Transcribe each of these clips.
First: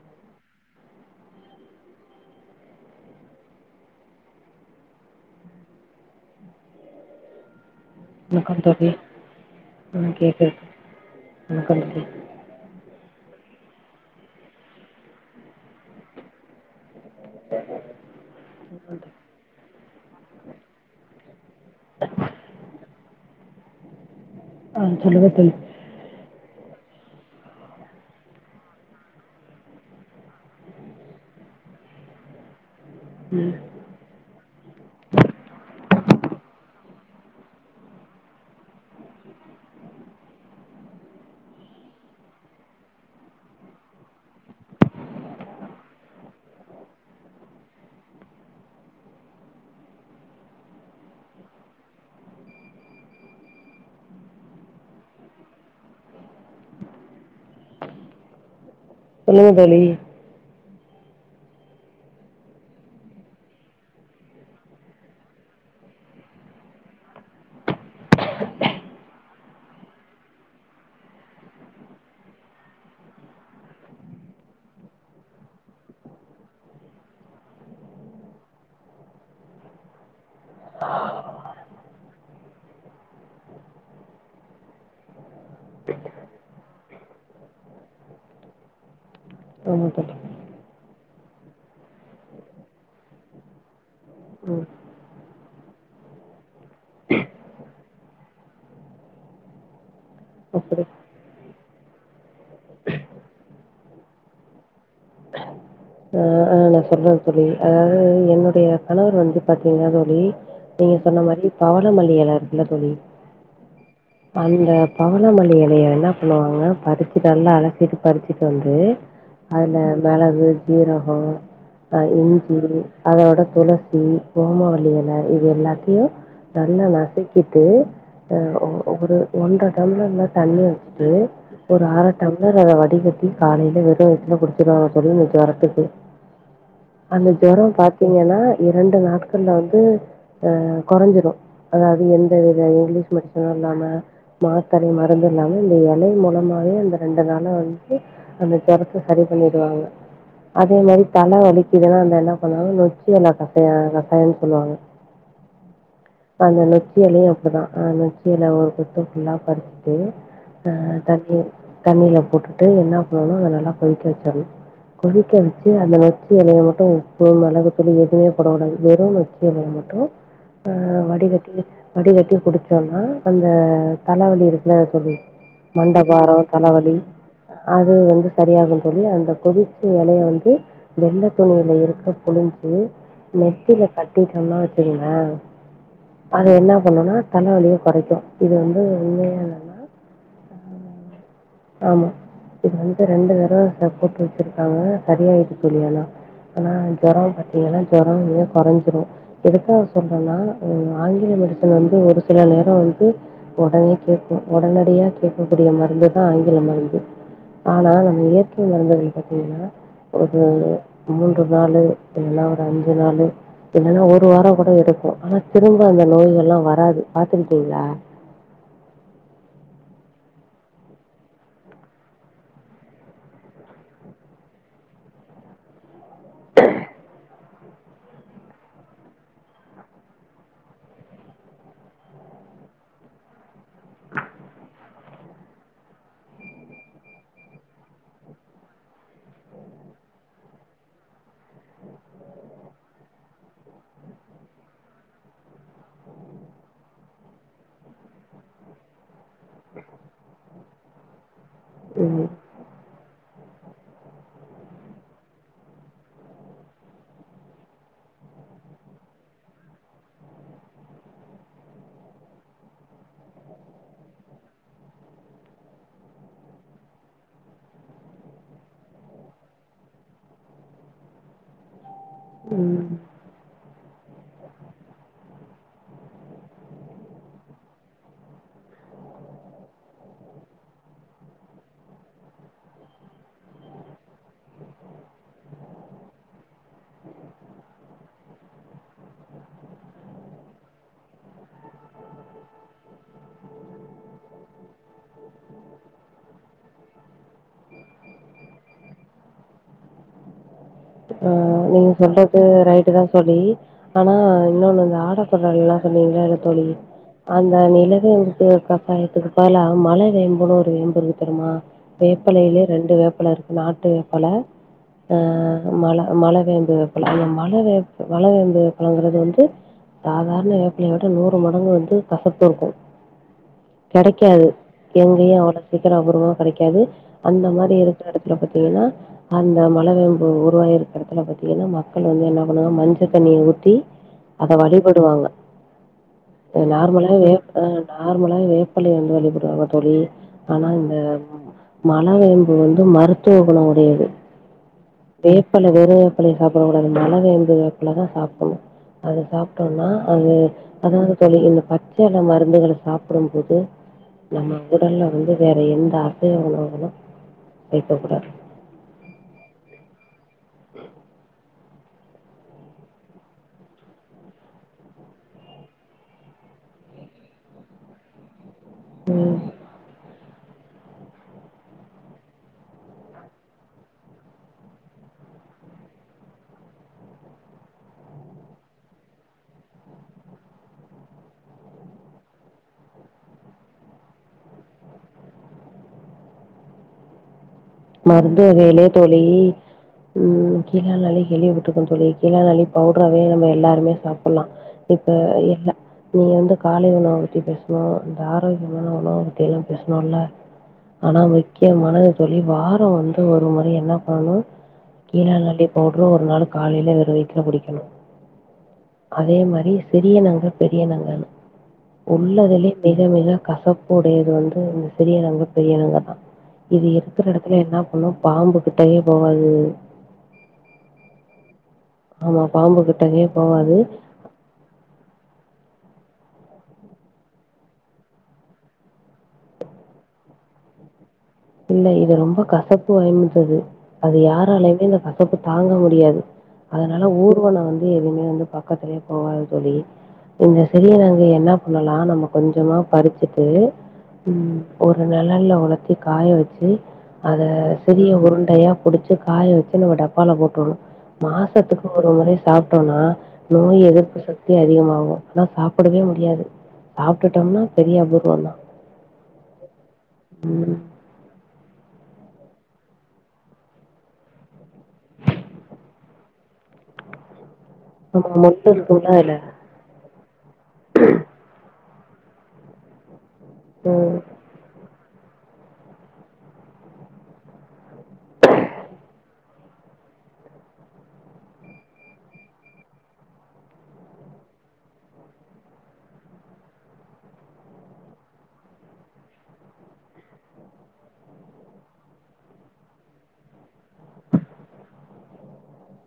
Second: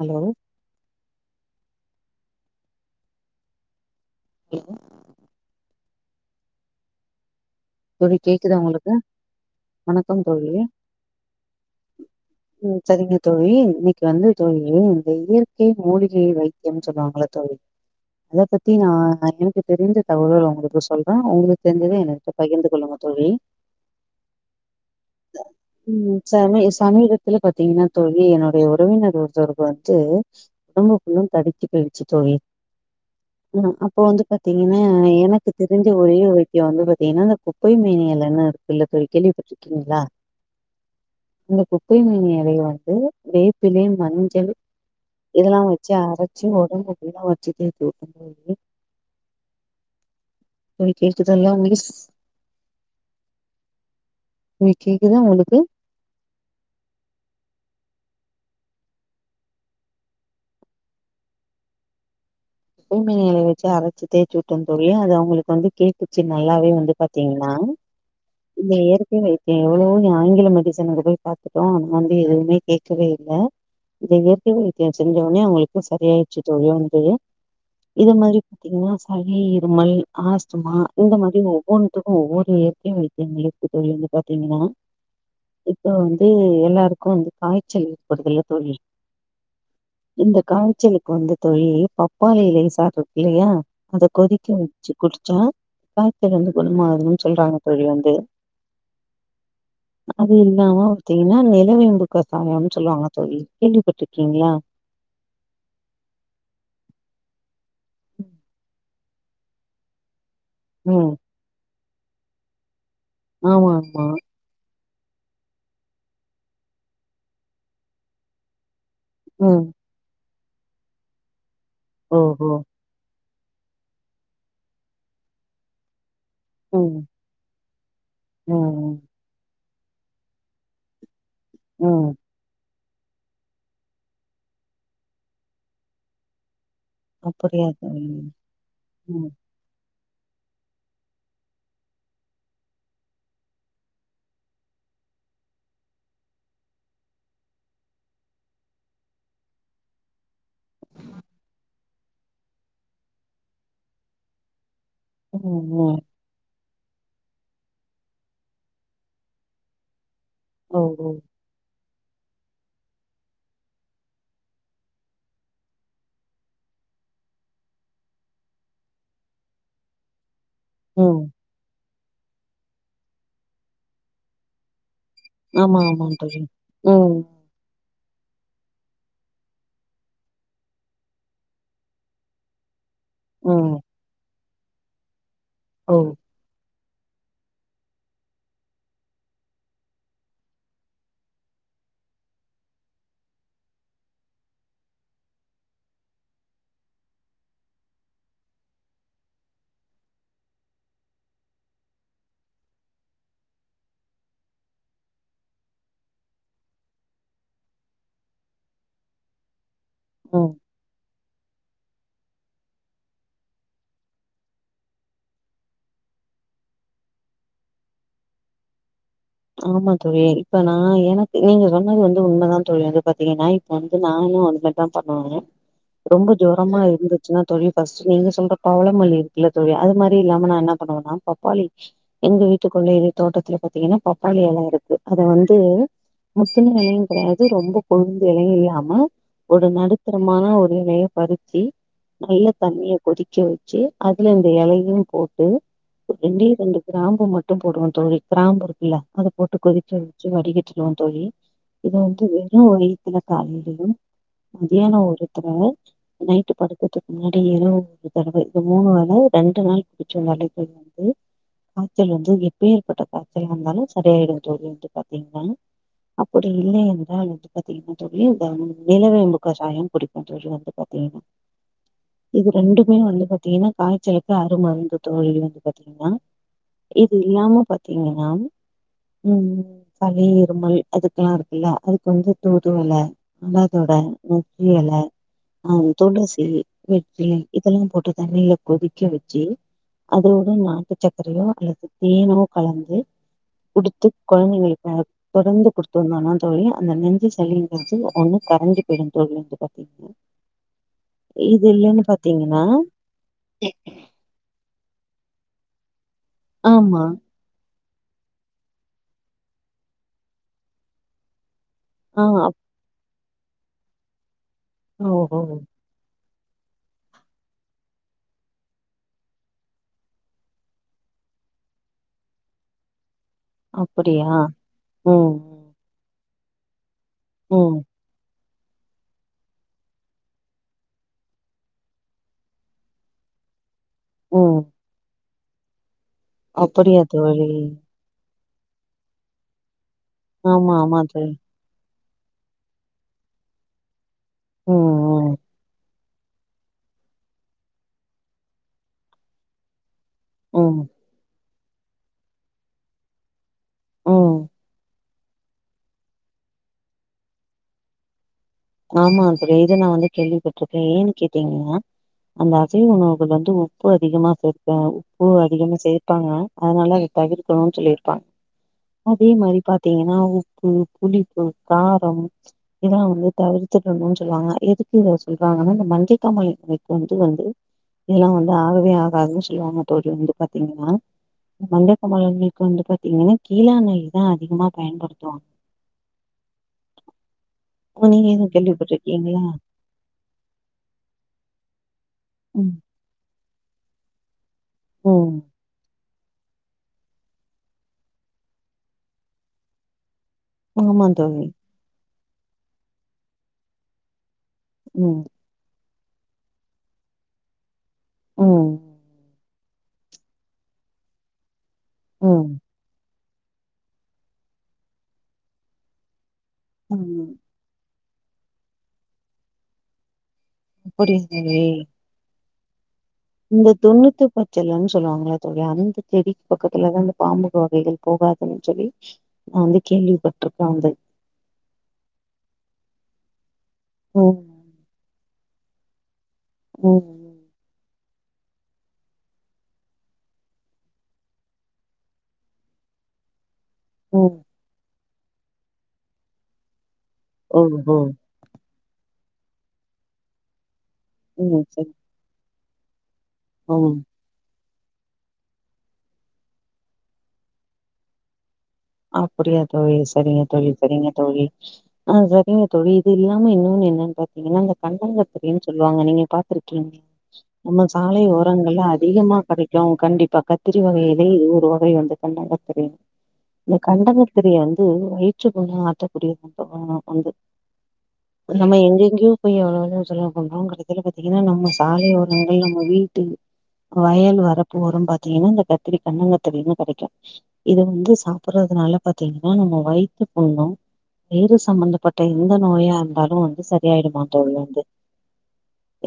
Hello [unintelligible] தோழி கேக்குதா வணக்கம் தோழி உங்களுக்கு ம் வணக்கம் கேக்குது தோழியே வணக்கம் தோழி ம் சரிங்க தோழி இன்னிக்கு வந்து தோழி இந்த இயற்கை மூலிகை வைத்தியம் சொல்லுவாங்கள தோழி அத பத்தி நா எனக்கு தெரிந்த தகவல் நா உங்களுக்கு சொல்ற உங்ளுக்கு தெர்ஞ்சத எனக் சொ பகிர்ந்து கொள்ளுங்க தோழி ஆ சொல்லுங்க தோழி ம் சமீ சமீபத்துல பாத்தீங்ன்னா தோழி என்னோட உறவினர் ஒருத்தருக்கு வந்து [unintelligible] தடித்து போய்ச்சி தோழி ம் அப்ப வந்து பாத்தீங்கன்னி எனக்கு தெரிஞ்ச ஒரே வைத்தியோ வந்து பாத் ஏனா அந்த குப்பை மேனி எலைன் இருக்கு இல்ல தோழி கேள்விபட்ருக்கீங்ளா இந்த குப்பை மேனி எலய வந்து வேப்பிலை மஞ்சள் இதெல்லா வச்சி அரச்சி ஒடம்பு புல்லா வச்சி தேக்கு [unintelligible] [unintelligible] நீ கேக்குதா உங்ளுக்கு சொல்லுங்க தோழி [unintelligible] வெச்சு அரச்சு தேச்சுட்ட தோழி அது அவங்களுக்கு வந்து கேட்டுச்சு நல்லாவே வந்து பாத்தீங்ன்னா இல்ல இயற்கை வைத்தியோ எவ்வளவோ ஆங்கில மெடிசன்க்கு போய் பாத்துட்டோ அது வந்து எதுவுமே கே கவே இல்ல இந்த இயற்கை க்வைத்தியோ செஞ்சோன அவஙங்களுக்கு சரியாய்ச்சு தோழி [unintelligible] இத மாரி பாத்தீங்ன்னா சளி இருமல் ஆஸ்துமா இந்த மாரி ஒவ்வொன்னுத்துக்கோ ஒவ்வொரு இயற்கை [unintelligible] எங்ளுக்கு தெரியோங்க பாத்தீங்கன்னா இப்ப வந்து எல்லாருக்கு வந்து காய்ச்சல் ஏற்படுதுல தோழி என்னபட்ட இந்த காய்ச்சலுக்கு வந்து தோழி பப் பாளி எலைய சாப்டுறகுள்ளயு அத கொதிக்க ம் வச்சு குடிச்சா காய்ச்சல் வந்து குணமாகுதுன் சொல்றாங்க தோழி வந்து அது இல்லாம அப்படி பாத்தீங்கன்னா நெலவேம்பு கசாயம்ன் சொல்லுவாங்க தோழி கேள்விப்பட்ருக்கீங்ளா அ அ நா சொல்ற தோழி அதாவது என்னுடைய கணவர் வந்து பாத்தீங்கன்னா தோழி நீங்க ம் சொன்ன மாறி பவளமல்லி எல்ல இருக்குல்ல தோழி ஆமா ஆமா அந்த பவனமல்லி எலையை என்ன பண்ணுவாங்க பறிச்சு நல்லா அலசிட்டு பறிச்சுட்டு வந்து ம் அதுல மெளகு ஜீரகோ அ ஓஹோ இஞ்சி அதோட துளசி ஓமவல்லி இல இது எல்லாத்தையு நல்லா ம் நசிக்கிட்டு ஒ ஒரு ம் ஒரு ஒன்ர டம்ளர்ல தண்ணி வச்சுட்டு ஒரு அர ம் டம் ர அத வடி கட்டி காலைல வெறு வய்த்துல குடிச்சிருவாங்க தோழி இந்த ஜொரத்துக்கு அந்த ஜொரோ அப்படியா தோழி பாத்தீங்கன்னா இரண்டு ம் நாட்கள்ல வந்து அ கொறஞ்சிடு அதாவது எந்த வித இங்லீஷ் மெடிசனு இல்லாம மாத்தரை மருந்து இல்லாம இந்த இலை மூலமாவே அந்த ரெண்டு நாளா வந்து அந்த தரத்து சரி பண்ணிடுவாங்க அதே மாறி தல வலிக்குதெல்லா அந்த என்ன பண்ணுவாங்க நொச்சி எல பட்டைய கக்காயன்னனு சொல்லுவாங்க ம் ம் த அந்த நொச்சி எலயு அப்டிதா அ நொச்சியெல ஒரு பக்க ஃபுல்லா பறிச்சிட்டு த ஓ ஓ தண்ணிர் தண்ணியில போட்டுட்டு என்னா பண்ணணு அத நல்லா கொதிக்க வெச்சற்ணு க்க வெச்சு அந்த நொச்சி எலய மட்டு உப்பு மெளகு தூளு எதுவுமே போடகூடாது வெறு நொச்சி எலய மட்டு ஆ ம் வடிகட்டி வடிகட்டி குடிச்சோன்னா அந்த தலவலி இருக்ல தோழி ஆமா ஆமா மண்டபாரோ தோழி தலவலி ம் அது வந்து சரியாகுன் தோழி அந்த கொதிச் ச எலய வந்து வெள்ள துணியில இருக்கப் புழிஞ்சு ம் நெத்தில கட்டிட்டன்னா வெச்சிக்கிங்ளே ஓ அது என்ன பண்ணுனா தலவலிய கொறைக்கு இது வந்து உண்மையா என்னன்னா ம் ஆமா இது வந்துட்டு ரெண்டு தட ச போட்டு வெச்சிரு காங்க சரியாயிட்டு தோழி ஆனா அந்த ஜொரொ பாத்தீங்கன்னா ஜொரொ நல்லா கொறஞ்சிது எதுக்காக சொல்றேன்னா ம் ஆங்கில மெடிசன் வந்து ஒரு சில நேரோ வந்து ஒடனே கேக்கு ஒடனடியா கேக்கக்கூடிய மருந்து தா ஆங்கில மருந்து ஆனா நம் இயற்கை மருந்துகள் பாத்தீங்கன்னா ஒரு ம் மூன்று நாளு இல்லன்னா ஒரு அஞ்சு நாளு இல்லன்னா ஒரு வாரோ கூட இருக்கு ஆனா திரும்ப அந்த நோயெல்லா வராது பாத்துருக்கீங்ளா ஆமா தோழி இப்ப நா எனக்கு நீங்க சொன்னது வந்து உண்மதா தோழி வந்து பாத்தீங்கன்னா இ ப்ப வந்து நானு அந்மார்தா பண்ணுவ ரொம்ப ஜொரமா இருந்துச்சுன்னா தோழி பஸ்ட் நீங்க சொல்ற பவளமல்லி இருக்குல தோழி அது மாரி இல்லாம நா என்ன பண்ணுவேன்னா பப்பாளி எங்க வீட்டுக்குள்ளயேவே தோட்டத்துல பாத்தீங்கன்னா பப்பாளி எல இருக்கு அத வந்து முத்துன எலையு கெடையாது ரொம்ப கொழுந்து எலையு இல்லாம ஒரு நடுத்தரமான ஒரு எலய பறிச்சி நல்லா தண்ணிய கொதிக்க வெச்சு அதுல இந்த எலையு போட்டு ரெண்டே ரெண்டு கிராம்பு மட்டு போடுவன் தோழி கிராம்பு இருக்குல்ல அத போட்டு கொதிக்க வெச்சி வடிகட்டிக்குவோ தோழி இத வந்து ம். வெறுவைத்துல காலியிலியு மதியான ஒருத்தரவ நைட்டு படுக்கற்துக் முன்னாடி இரவு ஒரு தடவ இது மூணு வேல ரெண்டு நாள் குடிச்சோனாலே போது வந்து காய்ச்சல் வந்து எப்பேற்பட்ட காச்சலா இருந்தாலு சரியாய்டுங்க தோழி வந்டு பாத்தீங்கன்னா அப்படி இல்லை என்றால் வந்து பாத்தீங்கன்னா தோழி இந்த ம் நிலவேம்பு கசாயம் குடிப்ப தோழி வந்து பாத்தீங்கன்னா இது ம். ரெண்டுமே வந்து பாத்தீங்கன்னா காய்ச்சலு க்கு அருமருந்து தோழி வந்து பாத்தீங்கன்னா இது இல்லாம பாத்தீங்கன்னா ம் சளி இருமல் அதுக்கெல்லா இருக்குல்ல அதுக்கு வந்து தூதுவல ஆடாதொட நொச்சியெல ஆ துளசி வெற்றிலை இதெல்லா போட்டு தண்ணில கொதிக்க வெச்சி அதோடு நாட்டு சக்கரையோ அல்லது தேனோ கலந்து குடுத்து கொழந்தைகளுக்கு தொடந்து குடுத் வந்தானா தோழி அந்த நெஞ்சு சளிங்கிறது ஒண்ணு கரஞ்சி போயிடு தோழி வந்து பாத்தீங்கன் னா ஆ நீங்க சொல்றது ரைட்டு தா தோழி ஆனா இன்னொன்னு அந்த ஆடாதெட எல்லா சொன்னீங்கள தோழி ஆமா அந்த நிலவேம்புக்கு கசாயத்துக்கு பதிலா மலவேம்புனு ஒரு வேம்புருக்கு தெரியுமா ஆ வேப்பெலையியே ரெண்டு வேப்பெல இருக்கு நாட்டு வேப்பெல ஆ ஓஹோ மல மலவேம்பு வேப்பெல அந்த மல மலவேம்பு வேப்பெலங்கறது வந்து சாதாரண வேப்பிலைய விட நூறு மடங்கு வந்து கசப்பு இருக்கு அப்படியா கெடைக்காது ம் எங்கேயு அவ்ளோ சீக்கிரோ அபூர்வோ கெடைக்காது அந்த மாரி ம் இரு க்க எடத்துல பாத்தீங்கன்னா அந்த மலவேம்பு உருவாயிருக் கற எடத்துல பாத்தீங்கன்னா மக்கள் வந்து என்னா பண்ணுவோ மஞ்ச தண்ணிய ஊத்தி அத ம் வழி படுவாங்க அப்படியா நார்மலா தோழி வேப்ப நார்மலா வேப்பெலைய வந்து வழிபடுவாங்க தோழி ஆனா ஆமா இந்த ஆமா தோழி மலவேம்பு வந்து மருத்துவ குணோ உடையது ம் ம் வேப்பல வெறு வேப்பலைய சாப்படக்கூடாது மலவேம்பு வேப்பல தா சாப்படணு அது சாப் ட்டோனா அது ம் ம் அதாவது தோழி இந்த பச்செல மருந்துகள சாப்படும்போது ம் நம்ம உடல்ல வந்து வேற எந்த அசைவ உணவுகளு சேக்க கூடாது ஆமா தோழி இது நா வந்து கேள்விப்பட்டுருக்க ஏன்னு கேட்டீங்கனா அந்த அசைவ உணவுகள் வந்து உப்பு அதிகமாக சேப்பே உப்பு அதிகமா சேப்பாங்கலா அதனால இது தவிர்கனுன்னு சொல்லியிருப்பாங் அதே ம் மாரி பாத்தீங்கன்னா உப்பு புளிப்பு காரம் இதெல்லா வந்து தவிர்த்திடணும்னு சொல்லுவாங்க எதுக்கு இத சொல்றாங்கன்னா இந்த மஞ்சை காமாலை இருக்வங்களுக்கு வந்து இதெல்லா வந்து ஆகவே ஆகாதுன்னு சொல்லுவாங்க தோழி வந்து பாத்தீங்கன்னா மஞ்ச காமாலை வந்து இருக்கவங்க பாத்தீங்கன்னா கீழாநெல்லி தா அதிகமா பயன்படுத்துவாங்க நீங்க மருந்து எதுவு வேலே தோழி கேள்விப்பட்டிருக்கீங்களா ம் கீழாநெல்லி கேள்விபட்டுருக்கே தோழி கீழாநெல்லி ம் பவுட்ரவே நம்ம எல்லாருமே சாப்பல்லா இப்ப ம் இல்ல நீ வந்து காலை உணவ பத்தி பேசுணோ இந்த ஆரோக்கியமான உணவ பத்தி எல்லா பேசுணோல்ல ஆமா ஆனா தோழி. முக்கியமானது தோழி வாரோ வந்து ஒரு முறை என்ன பண்ணணு ம். கீழாநெல்லி பவுடரு ஒரு நாள் காலையில வெறு வயித்துல குடிக்கனு ம் அதே மாரி சிறிய நங்க பெரிய நங்கனு ம். உள்ளதுலே மிக மிக கசப்பு உடையது வந்து இந்த சிறிய நங்க பெரிய நங்க தா இது எதுக் ம். அது என்னா பண்ணு பாம்பு கிட்டயே போவாது அப்படியா தோழி ஆமா பாம்பு கிட்டவே இந்த தொண்ணூத்தி வெற்றுலன்னு சொல்லுவாங்கள அதோட அந்த செடிக் பக்கத்துல தா அந்த பாம்பு வகைகள் போகாதுன்னு சொல்லி நா வந்து கேள்விப்பட்ருக்கோ அது இல்ல இது ரொம்ப கசப்பு வகையின்றது அது ம். யாராலயுமே இந்த கசப் கசப்பு தாங்க முடியாது அதனால ம். ஊர்வன வந்து எதுவுமே வந்து பக்கத்துலயே போவாது தோழி இந்த சிறியனங்க என்னா பண்ணலா நம்ம கொஞ்சமா பறிச்சிட்டு ம் ஒரு நிழல்ல உளுத்தி காய வச்சி அத ஓஹோ! சிறிய உருண்டையா புடிச்சு காய வெச்சி நம்ம டப்பால போட்ருணு ம். மாசத்துக்கு சரி. ஒரு முறை சாப்டோம்னா நோய் ம். எதிர்ப்பு சக்தி தி அதிகமாகு ஆனா சாப்படவே முடியாது சாப்டுட்டோம்னா பெரிய அபூர்வோ தா அப்புடியா தோழி செரிங்க தோழி செரிங்க தோழி ஆ செரிங்க தோழி இது இல்லாம இன்னொன்னு என்னான்னு பாத்தீங்கன்னா இந்த கண்டங்கத்திரின்னு சொல்லுவாங்க நீங்க பாத்திருக்கீங் நம்ம சாலை மொட்டு ஓரங்கள்லா இருக்கும்ல அதுல அதிகமா கடைக் க்கு கண்டிப்பா கத்திரி வகையிலே இது ஒரு வகை வந்து கண்டங்கத்திரி இந்த கண்டங்கத்ரிய வந்து வயிற்று புண்ண ஆத்தக்கூடிய சொல்றாங்க வந்து நம்ம எங் எங்யோ போய் எவ்ளோ எவ்ளோவோ சொலவு பண்றோ கடைசில பாத்தீங்கன்னா நம்ம சாலைய ஒரங்கள் நம்ம வீட்டு வயல் வரப்பு வரும் பாத்தீங்கனா இந்த கத்திரி கண்டங்கத்திரி கடைக்கு இது வந்து சா சாப்புறதுனால பாத்தீங்கன்னா நம்ம வயித்து புண்ணு வயிறு சம்பந்தப்பட்ட எந்த நோயா இருந்தாலு வந்து சரியாயிடுமா தோழி வந்து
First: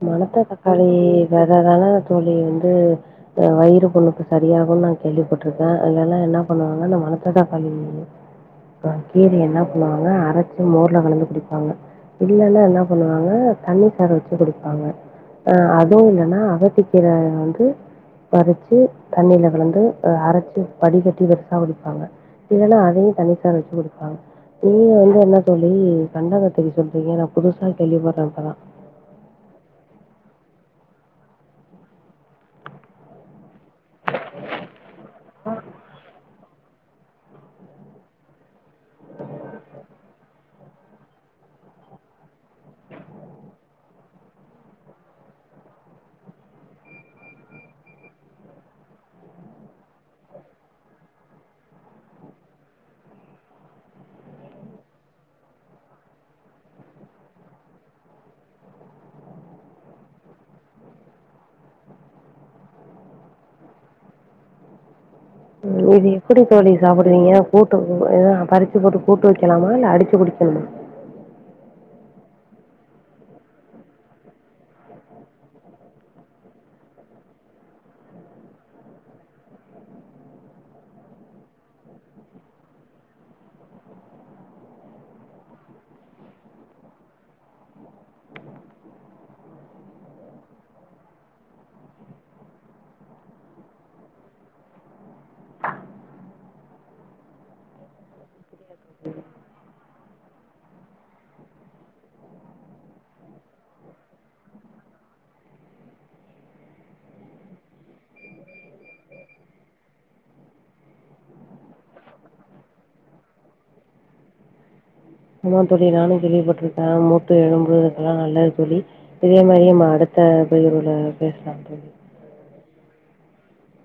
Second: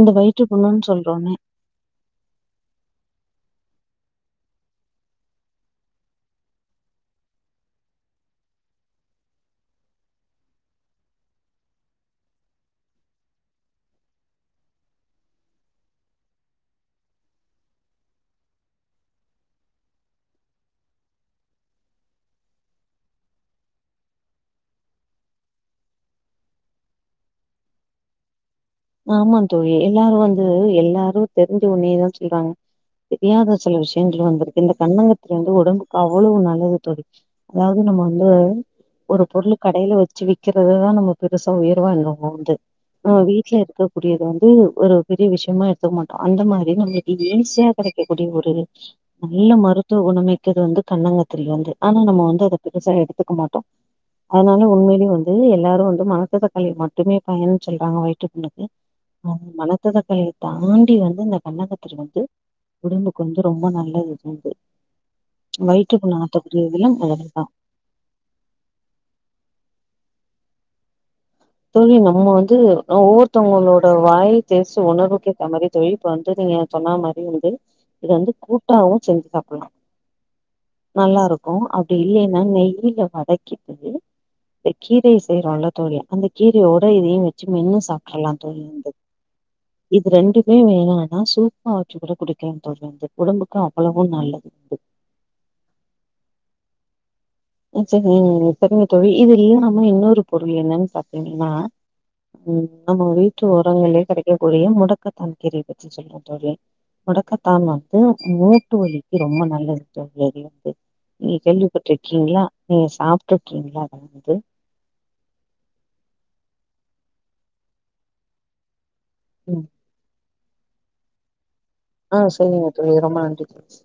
இந்த வயிற்றுப்புண்ணுன் சொல்றோன்னே அதனால தா தோழி வந்து அ வயிறு புண்ணுக்கு சரியாகுன்னு நா கேள்விப்பட்ருக்கே அதனால என்ன பண்ணுவாங்க இந்த மனத்த தக்காளி அப்போ கீரைய என்ன பண்ணுவாங்க அரைச்சி மோர்ல களந்து குடிப்பாங்க இல்லன்னா என்ன பண்ணுவாங்க தண்ணி சாறு வச்சு குடி ப்பாங்க ஆ அதுவு இல்லனா அகத்திக்கீர வந்து பறிச்சு தண்ணில கலந்து அத அரச்சு வடிகட்டி வெறுசா குடிப்பாங்க இல்லனா அதையு தண்ணி சாறு வச்சு குடிப்பாங்க நீங்க வந்து என்ன தோழி கண்டங்கத்திரி சொல்றீங்க நா புதுசா கேள்வி பட்ற இப்பதா ஆமா தோழி எல்லாரு வந்து எல்லாரு தெரிஞ்ச ஒண்ணேதா சொல்றாங்க தெரியாத சில விஷயங்கள் வந்து இருக்கு இந்த கண்டங்கத்தரி வந்து உடம்க்கு அவ்வளோ நல்லது தோழி அதாவது நம்ம வந்து ஒரு பொருள் கடையில வச்சு விக்கறததா நம்ம பெருசா உயர்வா எண்ணுவோ வந்து நம்ம வீட்ல இரு க்கக்கூடியத வந்து ஒரு பெரிய விஷயமா எடுத்துக்க மாட்டோ அந்த மாரி நம்மளுக்கு ஈசியா கெடைக்கக்கூடிய ஒரு நல்ல மருத்துவ குணம் மிக்கது வந்து கண்டங்கத்திரி வந்து ஆனா நம்ம வந்து அத பெருசா எடுத்துக்க மாட்டோ அதனால உண்மையிலயே வந்து எல்லாரு வந்து மணத்ததக்காளி மட்டுமே பயன்னு சொல்றாங்க வயிற்று புண்ணுக்கு ஆனா மணத்தக்காளிய தாண்டி வந்து இந்த கண்டங்கத்திரி வந்து உடம்புக்கு வந்து ரொம்ப நல்லது இது வந்து வயிற்றுக்கு இது எப்டி தோழி நாத்தக்கூடியதுல சாப்புடுவீங்க முதல்தான் கூட் டு இதா பறிச்சு போட்டு கூட்டு வைக்கலாமா இல்ல அடிச்சு குடிக்கணுமா தோழி நம்ம வந்து ஒவ்வொருத்தவங்களோட வாய் டேஸ்ட் உணர்வுக்கேத்தாமாரி தோழி இப்ப வந்து நீங்க சொன்ன மாரி வந்து இத வந்து கூட்டாவு செஞ்சு சாப்புட்லா நல்லாருக்கு அப்டி இல்லன்னா நெய்யில வதக்கிட்டு இந்த கீரைய செய்றோல்ல தோழி அந்த கீரையோட இதையு வச்சு மென்னு சாப்ட்றலா தோழி இது ரெண்டுமே வேணானா சூப்பா வச்சு கூட குடிக்கலா தோழி இது உடம்புக்கு அவ்வளவு நல்லது ஆ சேரிங்க சேரிங்க தோழி இது இல்லாம இன்னொரு பொருள் என்னன்னு பாத்தீங்கனா ம் நம்ம வீட்டு ஓரங்கள்லயே கெடைக்கக் கூடிய முடக்கத்தான்கீரய பத்தி சொல்லுங்க தோழி முடக்கத்தான் வந்து மூட்டு வலிக்கு ரொம்ப நல்லது தோழி அது வந்து நீங்க கேள்விப்பட்ருக்கீங்ளா நீங்க சாப்ட்ருக்கீங்களா அத வந்து ஆமா தோழி நானு கேள்விப்பட்டுருக்கே மூட்டு எலும்பு இதுக்கெல்லா நல்லது தோழி இதே ம் மாரியே நம்ம அடுத்த பதிவுல பேசலா தோழி ஆ சரிங்க தோழி ரொம்ப நன்றி தோழி